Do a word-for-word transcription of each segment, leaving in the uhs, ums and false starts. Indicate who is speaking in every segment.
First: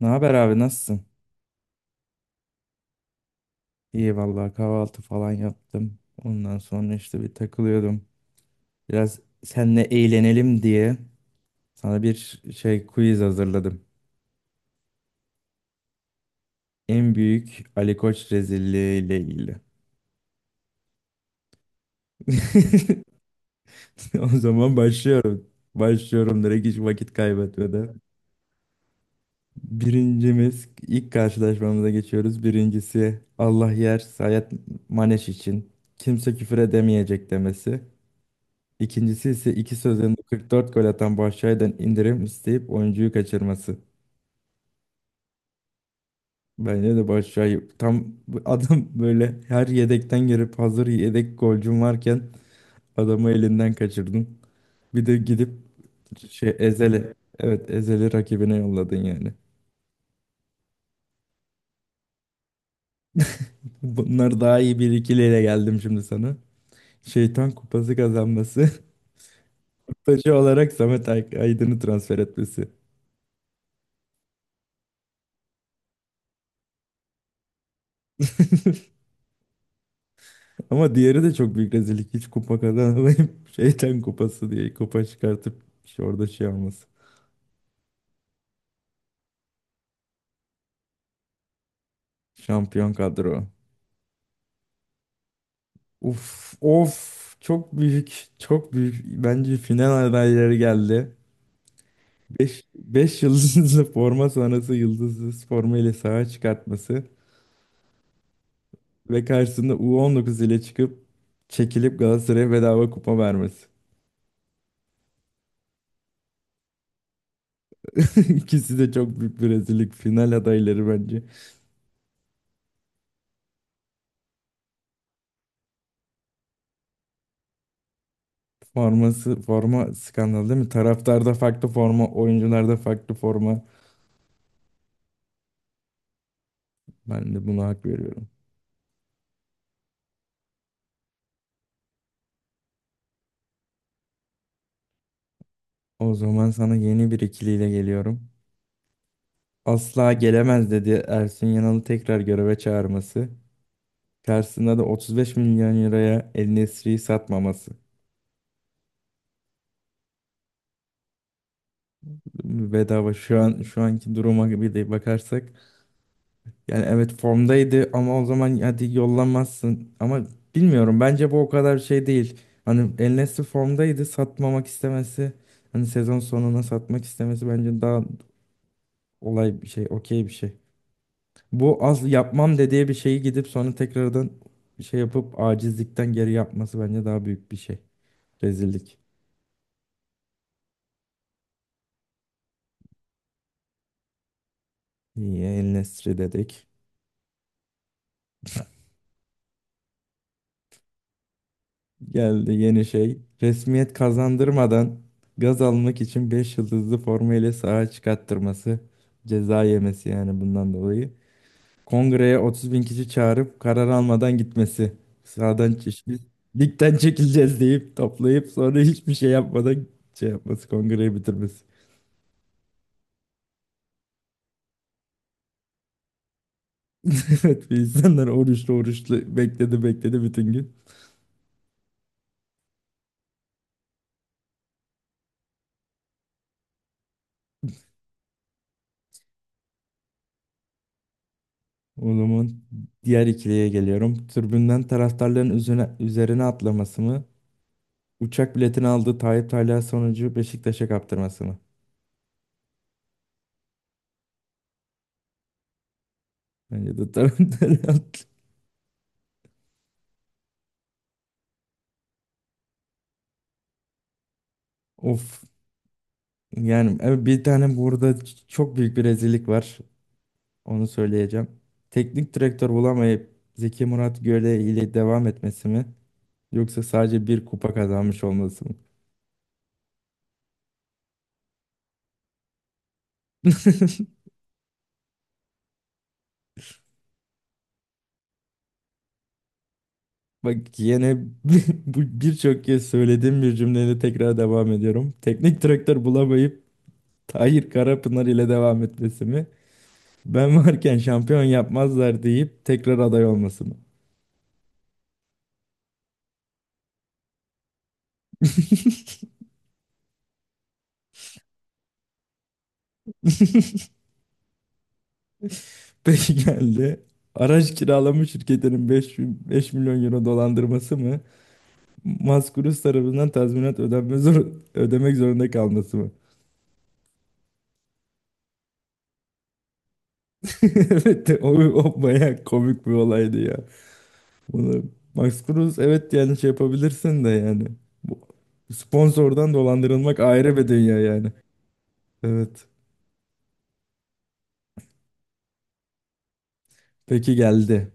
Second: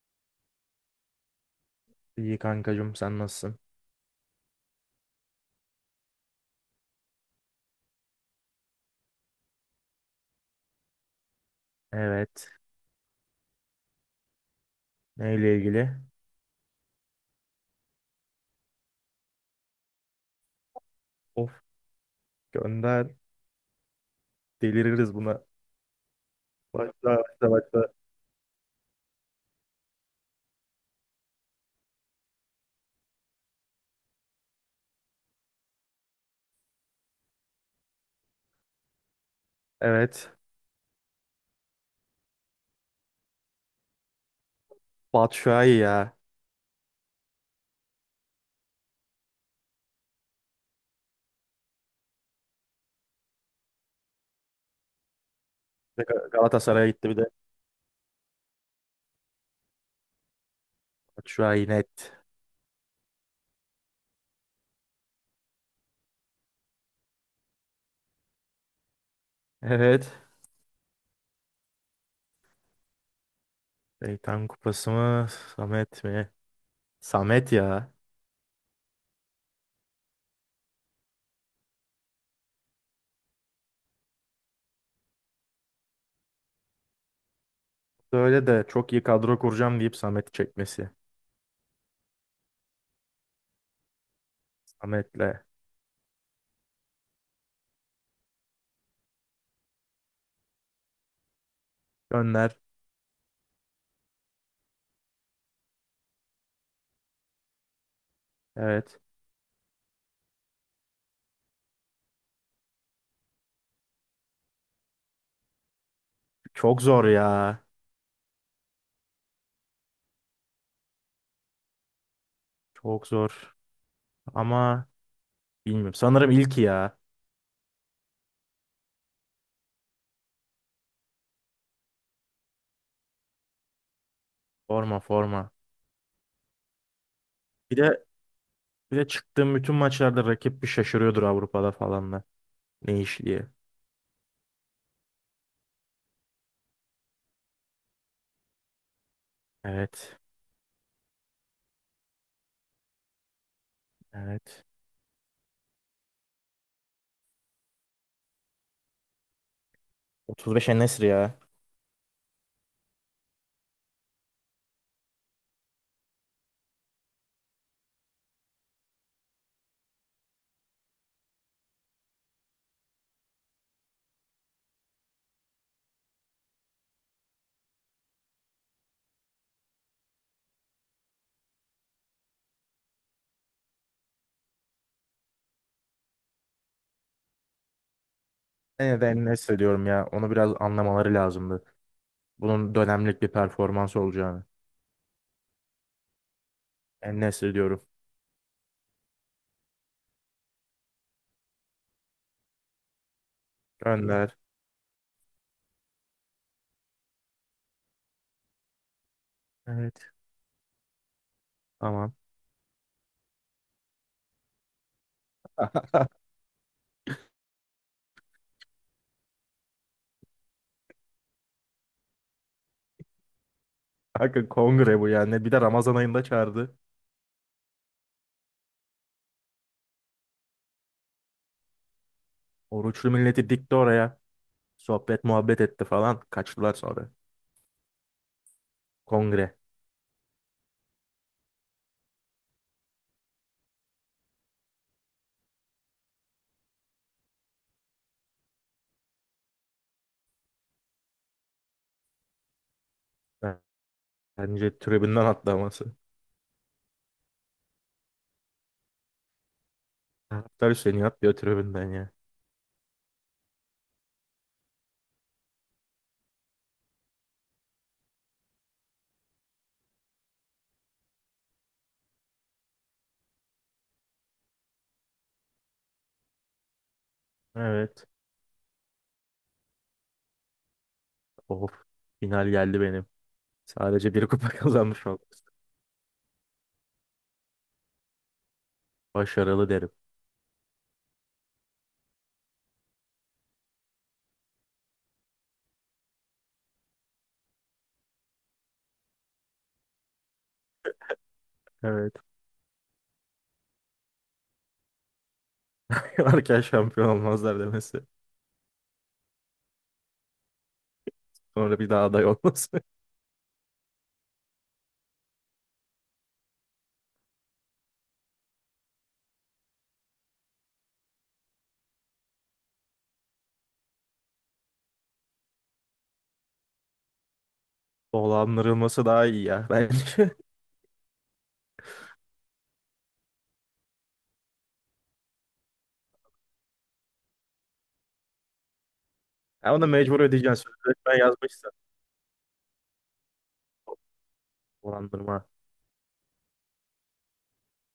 Speaker 1: Ne haber abi nasılsın?
Speaker 2: İyi kankacığım sen nasılsın?
Speaker 1: İyi vallahi kahvaltı falan yaptım. Ondan sonra işte bir takılıyordum. Biraz seninle eğlenelim diye sana bir
Speaker 2: Evet.
Speaker 1: şey quiz hazırladım.
Speaker 2: Neyle ilgili?
Speaker 1: En büyük Ali Koç rezilliği ile ilgili.
Speaker 2: Of, gönder.
Speaker 1: O zaman
Speaker 2: Deliririz buna.
Speaker 1: başlıyorum. Başlıyorum direkt hiç vakit
Speaker 2: Başla, başla, başla.
Speaker 1: kaybetmeden. Birincimiz ilk karşılaşmamıza geçiyoruz. Birincisi Allah yer Sayet Maneş için. Kimse küfür edemeyecek demesi. İkincisi ise ikisi üzerinde
Speaker 2: Evet.
Speaker 1: kırk dört gol atan Başak'tan indirim isteyip oyuncuyu kaçırması.
Speaker 2: Batshuayi ya.
Speaker 1: Bence de Başak'ı tam bu adam böyle her yedekten girip hazır yedek golcüm varken adamı elinden kaçırdın. Bir de gidip
Speaker 2: Bir de Ga-
Speaker 1: şey
Speaker 2: Galatasaray'a gitti
Speaker 1: Ezeli.
Speaker 2: bir de.
Speaker 1: Evet Ezeli rakibine yolladın yani.
Speaker 2: Batshuayi net.
Speaker 1: Bunlar daha iyi bir ikiliyle geldim şimdi sana. Şeytan kupası kazanması.
Speaker 2: Evet.
Speaker 1: Taşı olarak Samet Ay- Aydın'ı transfer etmesi.
Speaker 2: Şeytan Kupası mı? Samet mi? Samet ya.
Speaker 1: Ama diğeri de çok büyük rezillik. Hiç kupa kazanamayıp şeytan kupası diye kupa çıkartıp işte orada şey olması.
Speaker 2: Böyle de çok iyi kadro kuracağım deyip Samet'i çekmesi.
Speaker 1: Şampiyon kadro.
Speaker 2: Samet'le.
Speaker 1: Uf of, çok büyük çok büyük. Bence final adayları geldi.
Speaker 2: Gönder.
Speaker 1: beş beş yıldızlı forma sonrası yıldızsız forma ile sahaya çıkartması
Speaker 2: Evet.
Speaker 1: ve karşısında U on dokuz ile çıkıp çekilip Galatasaray'a bedava kupa vermesi.
Speaker 2: Çok zor ya.
Speaker 1: İkisi de çok büyük bir rezillik. Final adayları bence.
Speaker 2: Çok zor. Ama bilmiyorum. Sanırım ilki ya.
Speaker 1: Forması, forma skandalı değil mi? Taraftarda farklı forma, oyuncularda farklı forma.
Speaker 2: Forma, forma.
Speaker 1: Ben de buna
Speaker 2: Bir
Speaker 1: hak
Speaker 2: de
Speaker 1: veriyorum.
Speaker 2: Bir de çıktığım bütün maçlarda rakip bir şaşırıyordur Avrupa'da falan da. Ne iş diye.
Speaker 1: O zaman sana yeni bir ikiliyle geliyorum. Asla
Speaker 2: Evet.
Speaker 1: gelemez dedi Ersun Yanal'ı tekrar göreve çağırması.
Speaker 2: Evet.
Speaker 1: Karşısında da otuz beş milyon liraya El Nesri'yi satmaması.
Speaker 2: otuz beş En-Nesyri ya.
Speaker 1: Bedava şu an şu anki duruma bir de bakarsak yani evet formdaydı ama o zaman hadi yollamazsın. Ama bilmiyorum, bence bu o kadar şey değil. Hani El Nesri formdaydı satmamak istemesi. Hani sezon sonuna satmak istemesi bence daha olay bir şey, okey bir şey. Bu az yapmam dediği bir şeyi gidip sonra tekrardan şey yapıp acizlikten geri yapması bence daha büyük bir şey. Rezillik.
Speaker 2: Yine de En-Nesyri diyorum ya. Onu biraz anlamaları lazımdı. Bunun dönemlik bir performans olacağını.
Speaker 1: İyi, El Nesri dedik.
Speaker 2: En-Nesyri diyorum.
Speaker 1: Geldi yeni şey. Resmiyet
Speaker 2: Gönder.
Speaker 1: kazandırmadan gaz almak için beş yıldızlı forma ile sahaya çıkarttırması. Ceza yemesi
Speaker 2: Evet.
Speaker 1: yani bundan dolayı.
Speaker 2: Tamam.
Speaker 1: Kongreye otuz bin kişi çağırıp karar almadan gitmesi. Sahadan çeşitli, ligden çekileceğiz deyip toplayıp sonra hiçbir şey yapmadan şey yapması. Kongreyi bitirmesi.
Speaker 2: Kanka kongre bu yani. Bir de Ramazan ayında çağırdı.
Speaker 1: Evet, insanlar oruçlu oruçlu bekledi bekledi bütün gün.
Speaker 2: Oruçlu milleti dikti oraya. Sohbet muhabbet etti falan. Kaçtılar sonra. Kongre.
Speaker 1: O zaman diğer ikiliye geliyorum. Tribünden taraftarların üzerine, üzerine atlaması mı? Uçak biletini aldığı Tayyip Talha sonucu Beşiktaş'a kaptırması mı?
Speaker 2: Bence tribünden atlaması.
Speaker 1: Bence de taraftarı haklı.
Speaker 2: Taraftar Hüseyin'i atlıyor tribünden ya.
Speaker 1: Of. Yani evet, bir tane burada ç- çok büyük bir rezillik var. Onu söyleyeceğim. Teknik direktör bulamayıp Zeki Murat Göle ile devam etmesi mi? Yoksa sadece bir kupa
Speaker 2: Evet.
Speaker 1: kazanmış olması mı?
Speaker 2: Of, final geldi benim. Sadece bir kupa kazanmış olması. Başarılı derim.
Speaker 1: Bak yine bu birçok kez söylediğim bir cümleyle tekrar devam ediyorum. Teknik direktör bulamayıp Tahir Karapınar ile devam etmesi mi? Ben varken şampiyon
Speaker 2: Evet.
Speaker 1: yapmazlar deyip tekrar aday olması mı?
Speaker 2: Varken şampiyon olmazlar demesi. Sonra bir daha aday olması.
Speaker 1: Peki geldi. Araç kiralama şirketinin beş beş milyon euro dolandırması mı? Maskurus tarafından tazminat ödenme zor, ödemek zorunda kalması mı?
Speaker 2: Dolandırılması daha iyi ya bence.
Speaker 1: Evet, o, o bayağı komik bir olaydı ya. Bunu Max Cruz, evet, yani şey yapabilirsin de yani. Bu sponsordan
Speaker 2: Ya ona
Speaker 1: dolandırılmak
Speaker 2: mecbur
Speaker 1: ayrı bir
Speaker 2: ödeyeceksin.
Speaker 1: dünya
Speaker 2: Sözleşmen
Speaker 1: yani.
Speaker 2: yazmışsın.
Speaker 1: Evet.
Speaker 2: Dolandırma.
Speaker 1: Peki geldi.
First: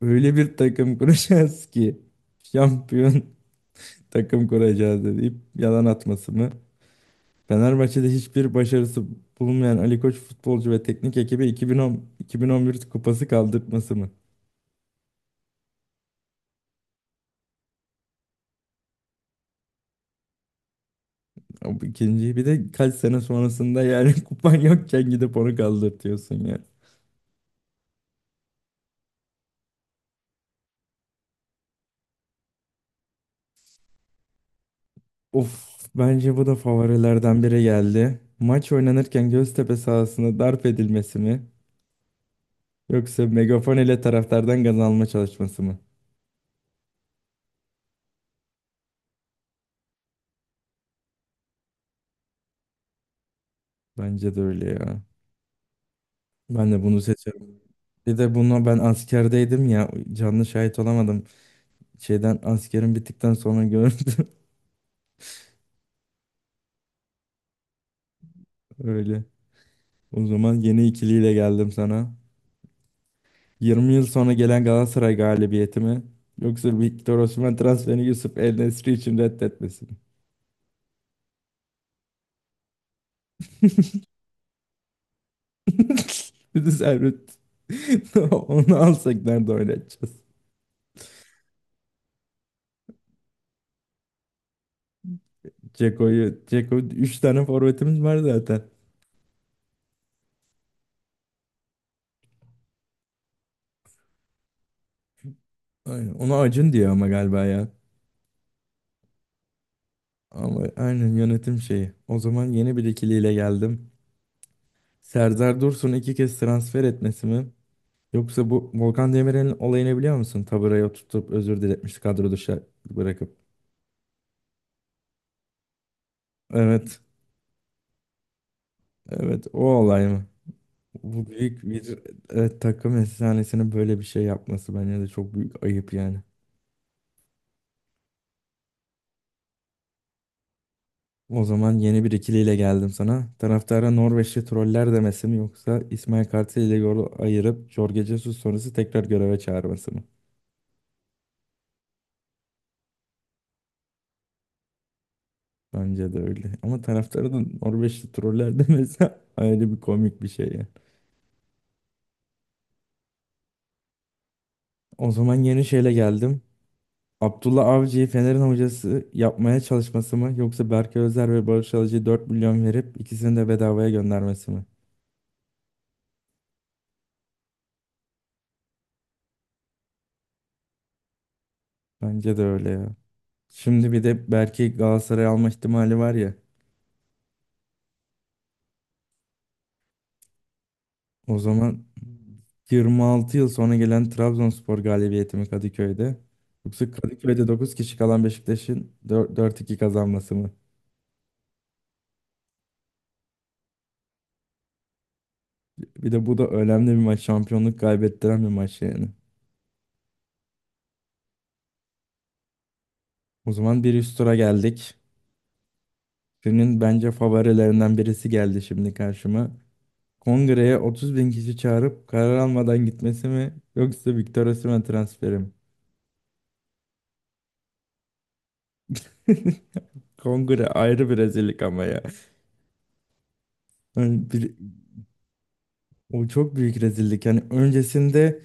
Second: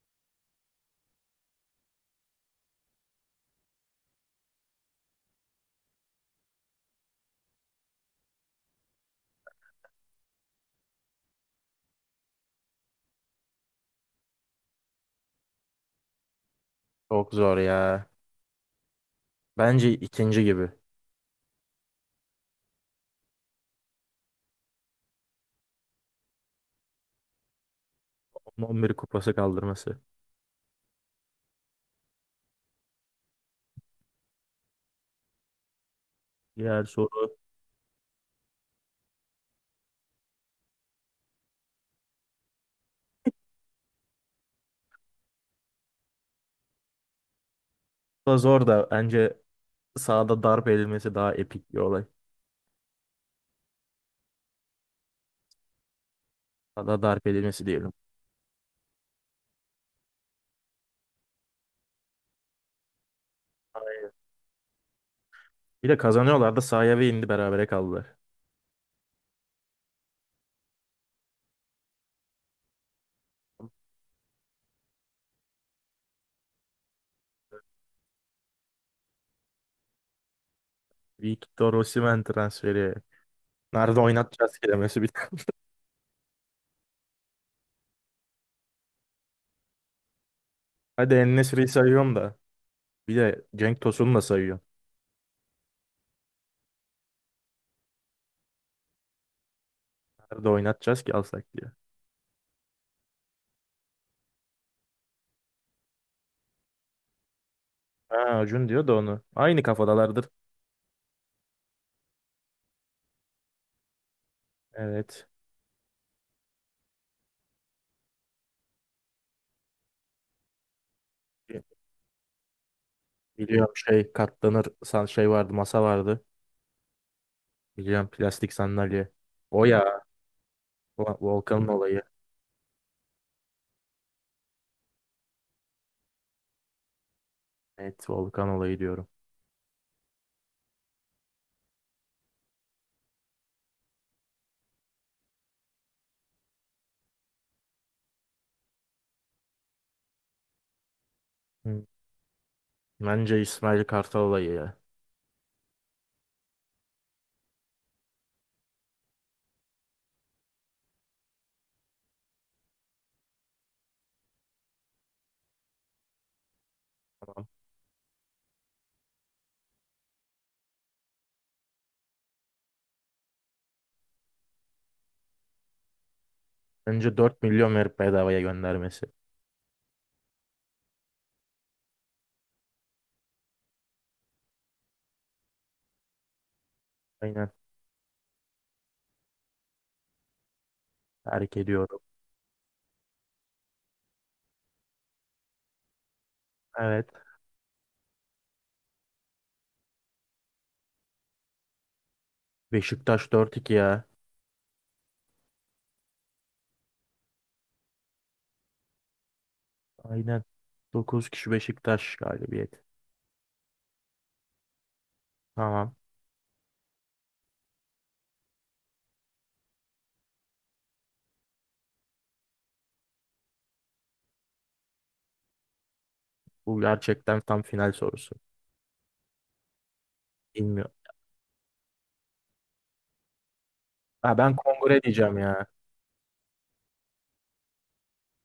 Speaker 1: Öyle bir takım kuracağız ki şampiyon takım kuracağız deyip yalan atması mı? Fenerbahçe'de hiçbir başarısı bulunmayan Ali Koç futbolcu ve teknik ekibi iki bin on iki bin on bir kupası kaldırtması mı?
Speaker 2: Çok zor ya. Bence ikinci gibi.
Speaker 1: Ya bu ikinciyi bir de kaç sene sonrasında yani kupan yokken gidip onu kaldırtıyorsun ya.
Speaker 2: Onun on bir kupası kaldırması.
Speaker 1: Of, bence bu da
Speaker 2: Diğer soru
Speaker 1: favorilerden biri geldi. Maç oynanırken Göztepe sahasında darp edilmesi mi? Yoksa megafon ile taraftardan gaz alma çalışması mı?
Speaker 2: da zor da bence sahada darp edilmesi daha epik bir olay.
Speaker 1: Bence de öyle ya. Ben de bunu
Speaker 2: Sahada darp
Speaker 1: seçerim.
Speaker 2: edilmesi diyelim.
Speaker 1: Bir de bunu ben askerdeydim ya, canlı şahit olamadım. Şeyden askerim bittikten sonra
Speaker 2: Aynen.
Speaker 1: gördüm
Speaker 2: Bir de kazanıyorlar da sahaya ve indi berabere kaldılar.
Speaker 1: öyle. O zaman yeni ikiliyle geldim sana. Yirmi yıl sonra gelen Galatasaray galibiyeti mi? Yoksa Victor Osimhen transferini Yusuf El-Nesri için reddetmesi mi?
Speaker 2: Victor Osimhen transferi. Nerede oynatacağız kelimesi bir tane.
Speaker 1: Bir de Servet. Onu alsak nerede oynatacağız?
Speaker 2: Hadi En-Nesyri'yi sayıyorum da. Bir de Cenk Tosun'u da sayıyorum.
Speaker 1: Ceko'yu, Ceko, üç tane forvetimiz var zaten.
Speaker 2: Nerede oynatacağız ki alsak diye.
Speaker 1: Aynen. Ona Acun diyor ama galiba ya.
Speaker 2: Ha, Acun diyor da onu. Aynı kafadalardır.
Speaker 1: Ama aynen yönetim şeyi. O zaman yeni bir ikiliyle geldim.
Speaker 2: Evet.
Speaker 1: Serdar Dursun iki kez transfer etmesi mi? Yoksa bu Volkan Demirel'in olayını biliyor musun? Taburaya tutup özür diletmişti kadro dışı bırakıp.
Speaker 2: Biliyorum, şey katlanır san şey vardı, masa vardı.
Speaker 1: Evet.
Speaker 2: Biliyorum, plastik sandalye.
Speaker 1: Evet, o
Speaker 2: O ya,
Speaker 1: olay mı?
Speaker 2: Vol-
Speaker 1: Bu büyük
Speaker 2: Volkan'ın
Speaker 1: bir,
Speaker 2: olayı.
Speaker 1: e, takım efsanesinin böyle bir şey yapması bence de çok büyük ayıp yani.
Speaker 2: Evet, Volkan olayı diyorum.
Speaker 1: O zaman yeni bir ikiliyle geldim sana. Taraftara Norveçli troller demesi mi yoksa İsmail Kartal ile yolu ayırıp Jorge Jesus sonrası tekrar göreve çağırması mı?
Speaker 2: Hı. Bence İsmail Kartal olayı ya.
Speaker 1: Bence de öyle. Ama taraftarı da Norveçli troller de mesela ayrı bir komik bir şey yani. O zaman yeni şeyle geldim.
Speaker 2: Tamam.
Speaker 1: Abdullah Avcı'yı Fener'in hocası yapmaya çalışması mı yoksa Berkay Özer ve Barış Alıcı'ya dört milyon verip ikisini de bedavaya göndermesi mi?
Speaker 2: Bence dört milyon verip bedavaya göndermesi.
Speaker 1: Bence de öyle ya. Şimdi bir de Berkay Galatasaray'a alma ihtimali var ya.
Speaker 2: Aynen.
Speaker 1: O
Speaker 2: Terk
Speaker 1: zaman
Speaker 2: ediyorum.
Speaker 1: yirmi altı yıl sonra gelen Trabzonspor galibiyeti mi Kadıköy'de? Yoksa
Speaker 2: Evet.
Speaker 1: Kadıköy'de dokuz kişi kalan Beşiktaş'ın dört iki kazanması mı?
Speaker 2: Beşiktaş dört iki ya.
Speaker 1: Bir de bu da önemli bir maç. Şampiyonluk kaybettiren bir maç yani.
Speaker 2: Aynen. Dokuz kişi Beşiktaş galibiyeti.
Speaker 1: O zaman bir üst tura geldik.
Speaker 2: Tamam.
Speaker 1: Günün bence favorilerinden birisi geldi şimdi karşıma. Kongreye otuz bin kişi çağırıp karar almadan gitmesi mi yoksa Victor Osimhen transferi mi?
Speaker 2: Bu gerçekten tam final sorusu.
Speaker 1: Kongre
Speaker 2: Bilmiyorum.
Speaker 1: ayrı bir rezillik ama ya. Yani
Speaker 2: Ha,
Speaker 1: bir,
Speaker 2: ben kongre diyeceğim ya.
Speaker 1: o çok büyük rezillik. Yani öncesinde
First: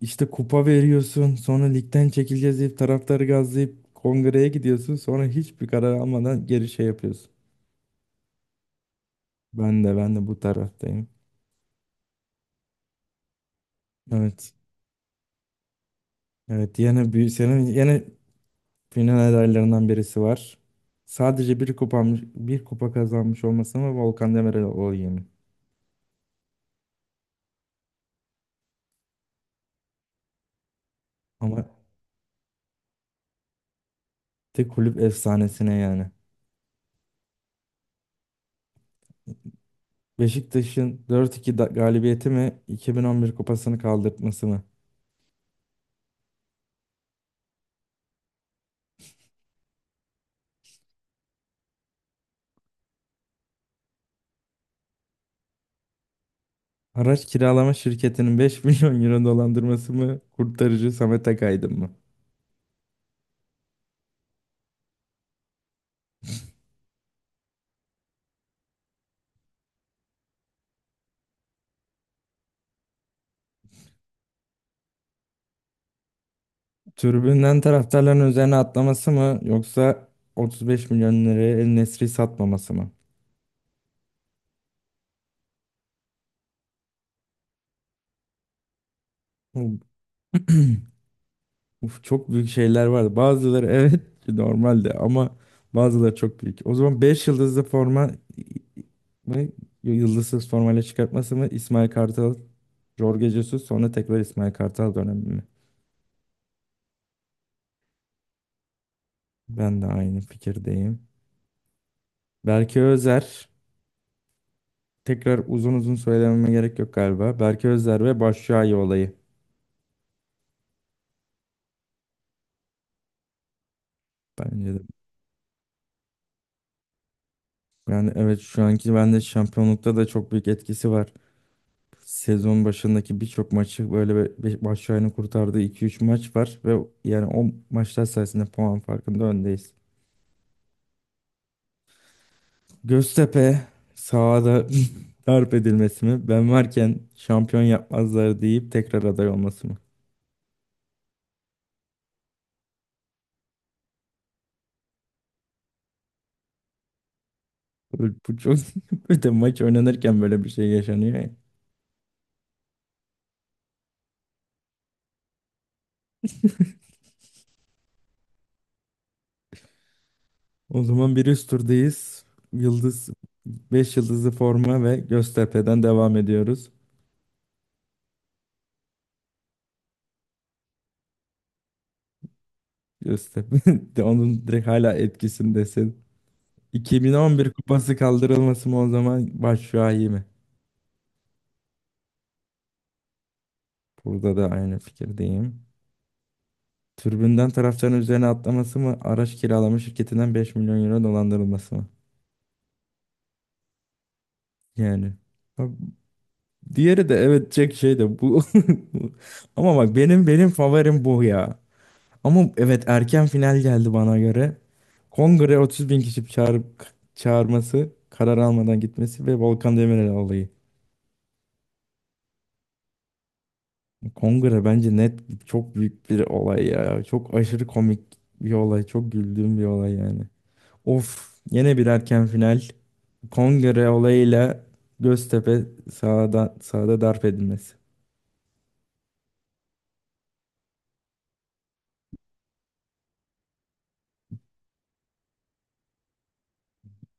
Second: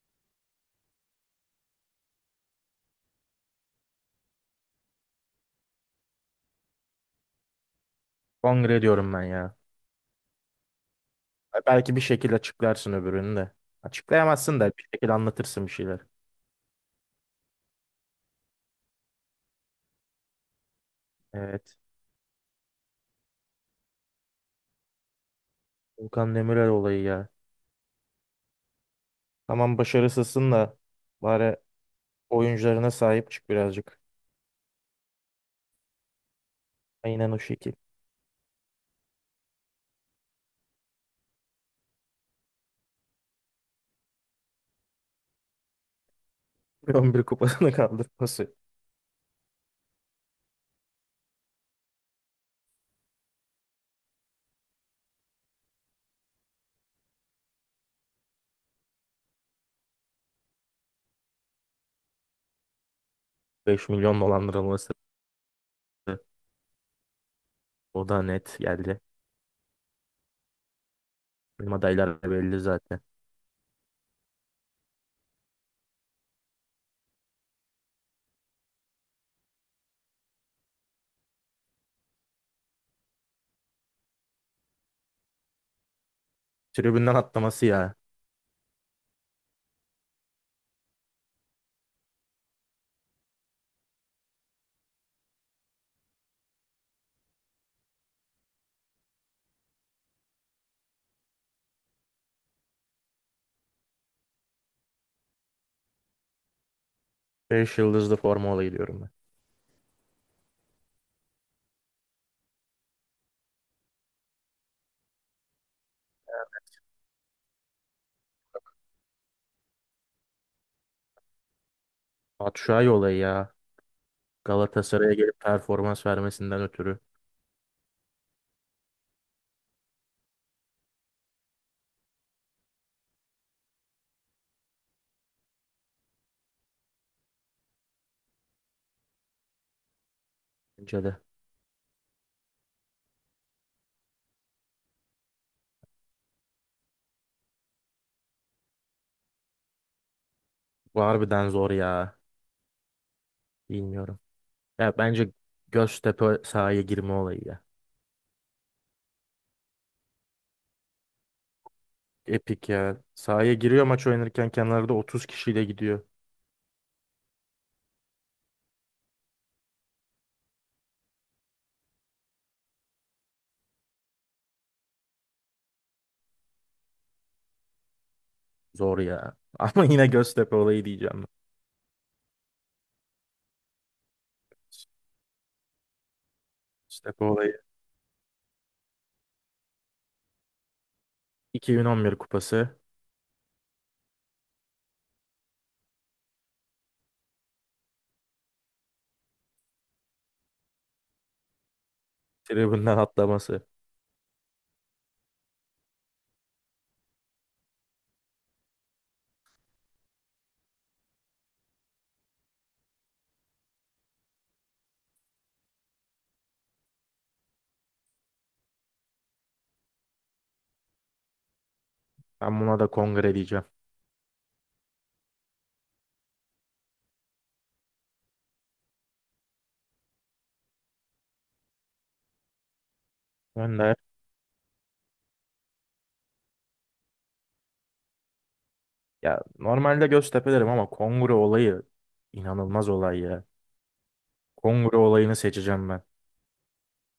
Speaker 1: işte kupa veriyorsun, sonra ligden çekileceğiz deyip taraftarı gazlayıp kongreye gidiyorsun, sonra hiçbir karar almadan geri şey yapıyorsun.
Speaker 2: Kongre diyorum ben ya.
Speaker 1: Ben de ben de bu taraftayım.
Speaker 2: Ha, belki bir şekilde açıklarsın öbürünü de.
Speaker 1: Evet.
Speaker 2: Açıklayamazsın da bir şekilde anlatırsın bir şeyler.
Speaker 1: Evet. Yine bir senin yine final adaylarından birisi var. Sadece
Speaker 2: Evet.
Speaker 1: bir kupanmış, bir kupa kazanmış olması mı, Volkan Demirel olayı mı?
Speaker 2: Volkan Demirel olayı ya. Tamam, başarısızsın da bari
Speaker 1: Ama
Speaker 2: oyuncularına sahip çık birazcık.
Speaker 1: de kulüp efsanesine yani.
Speaker 2: Aynen o şekil.
Speaker 1: Beşiktaş'ın dört iki da- galibiyeti mi, iki bin on bir kupasını kaldırtması mı?
Speaker 2: on bir kupasını kaldırması.
Speaker 1: Araç kiralama şirketinin beş milyon euro dolandırması mı? Kurtarıcı Samet Akaydın mı?
Speaker 2: Beş milyon dolandırılması. O da net geldi. Benim adaylar da belli zaten.
Speaker 1: Tribünden taraftarların üzerine atlaması mı yoksa otuz beş milyon liraya El Nesri satmaması mı?
Speaker 2: Tribünden atlaması ya.
Speaker 1: Uf, çok büyük şeyler vardı. Bazıları evet normaldi ama bazıları çok büyük. O zaman beş yıldızlı forma mı, yıldızsız formayla çıkartması mı, İsmail Kartal, Jorge Jesus sonra tekrar İsmail Kartal dönemi mi?
Speaker 2: Beş yıldızlı forma olayı diyorum ben.
Speaker 1: Ben de aynı fikirdeyim. Berke Özer, tekrar uzun uzun söylememe gerek yok galiba. Berke Özer ve Başşuayi olayı.
Speaker 2: Batshuayi olayı ya.
Speaker 1: Bence de.
Speaker 2: Galatasaray'a gelip performans vermesinden ötürü.
Speaker 1: Yani evet, şu anki bende şampiyonlukta da çok büyük etkisi var. Sezon başındaki birçok maçı böyle be- be- baş aynı kurtardığı iki üç maç var ve yani o maçlar sayesinde puan farkında öndeyiz.
Speaker 2: Bence de.
Speaker 1: Göztepe sahada darp edilmesi mi? Ben varken şampiyon yapmazlar deyip tekrar aday olması mı?
Speaker 2: Bu harbiden zor ya. Bilmiyorum. Ya bence Göztepe sahaya girme olayı ya.
Speaker 1: Bu bu çok bir de maç oynanırken böyle bir şey yaşanıyor ya.
Speaker 2: Epik ya. Sahaya giriyor maç oynarken kenarda otuz kişiyle gidiyor.
Speaker 1: O zaman bir üst turdayız. Yıldız beş yıldızlı forma ve Göztepe'den devam ediyoruz.
Speaker 2: Zor ya. Ama yine Göztepe olayı diyeceğim ben.
Speaker 1: Göztepe de, onun direkt hala etkisindesin.
Speaker 2: Göztepe
Speaker 1: iki bin on bir
Speaker 2: olayı.
Speaker 1: kupası kaldırılması mı, o zaman başşuayi mi?
Speaker 2: iki bin on bir kupası.
Speaker 1: Burada da aynı fikirdeyim. Türbünden taraftarın üzerine atlaması mı? Araç kiralama şirketinden beş milyon euro dolandırılması mı?
Speaker 2: Tribünden atlaması.
Speaker 1: Yani. Ha, diğeri de evet çek şey de bu. Ama bak benim benim favorim bu ya. Ama evet, erken final geldi bana göre. Kongre otuz bin kişi çağırıp çağırması, karar almadan gitmesi ve Volkan Demirel olayı.
Speaker 2: Ben buna da kongre diyeceğim.
Speaker 1: Kongre bence net çok büyük bir olay ya. Çok aşırı komik bir olay. Çok güldüğüm bir olay yani. Of, yine bir erken final. Kongre
Speaker 2: Önder.
Speaker 1: olayıyla Göztepe sahada, sahada darp edilmesi.
Speaker 2: Ya normalde Göztepe derim ama kongre olayı inanılmaz olay ya. Kongre olayını seçeceğim ben.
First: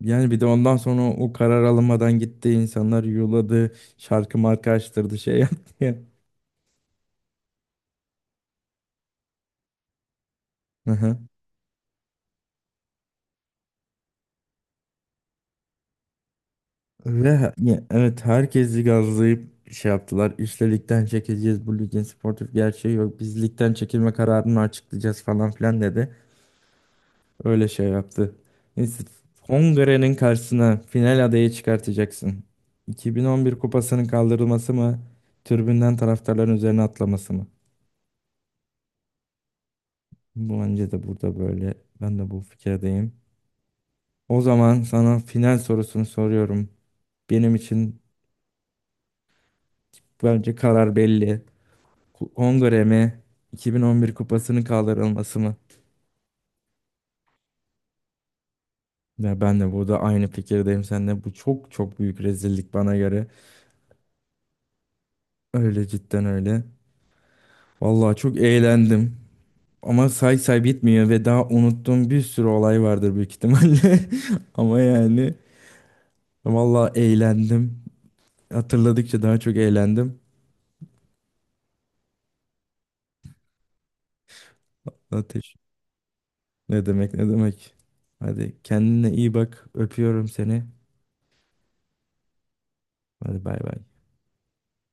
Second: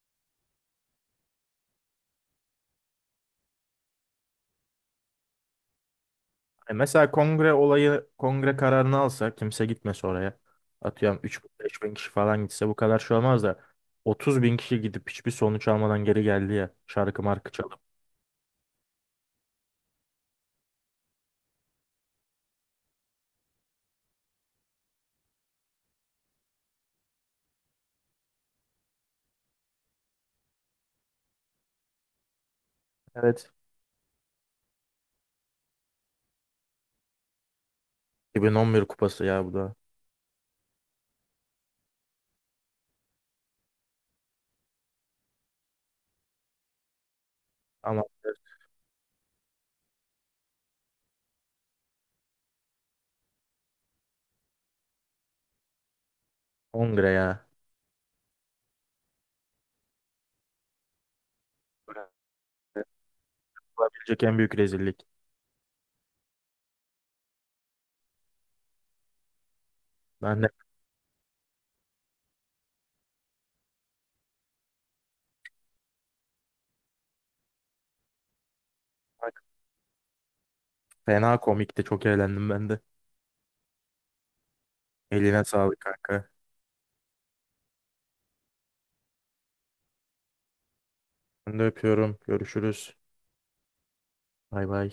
Speaker 1: Yani bir de ondan sonra o karar alınmadan gitti. İnsanlar yuladı. Şarkı marka açtırdı, şey yaptı ya.
Speaker 2: E mesela kongre olayı, kongre kararını alsa kimse gitmese oraya.
Speaker 1: Aha.
Speaker 2: Atıyorum üç beş bin kişi falan gitse bu kadar şey olmaz da. Otuz bin kişi gidip hiçbir sonuç almadan geri geldi ya. Şarkı markı
Speaker 1: Ve ya,
Speaker 2: çalıp.
Speaker 1: evet, herkesi gazlayıp şey yaptılar. İşte ligden çekeceğiz, bu ligin sportif gerçeği yok, biz ligden çekilme kararını açıklayacağız falan filan dedi. Öyle şey yaptı. Neyse. Hongre'nin karşısına final adayı çıkartacaksın.
Speaker 2: Evet.
Speaker 1: iki bin on bir kupasının kaldırılması mı? Tribünden taraftarların üzerine atlaması mı?
Speaker 2: iki bin on bir kupası ya bu da.
Speaker 1: Bu bence de burada böyle. Ben de bu fikirdeyim. O zaman sana final sorusunu soruyorum. Benim için
Speaker 2: Ama
Speaker 1: bence karar belli. Ku- Hongre mi? iki bin on bir kupasının kaldırılması mı?
Speaker 2: kongre ya.
Speaker 1: Ya ben de burada aynı fikirdeyim seninle. Bu çok çok büyük rezillik bana göre.
Speaker 2: Olabilecek en büyük rezillik.
Speaker 1: Öyle cidden, öyle. Vallahi çok eğlendim. Ama say
Speaker 2: Ben de
Speaker 1: say bitmiyor ve daha unuttuğum bir sürü olay vardır büyük ihtimalle. Ama yani, valla eğlendim. Hatırladıkça daha çok eğlendim.
Speaker 2: fena komikti. Çok eğlendim ben de. Eline
Speaker 1: Ateş.
Speaker 2: sağlık kanka.
Speaker 1: Ne demek, ne demek. Hadi kendine iyi bak. Öpüyorum seni.
Speaker 2: Ben de öpüyorum. Görüşürüz.
Speaker 1: Hadi bay bay.
Speaker 2: Bay bay.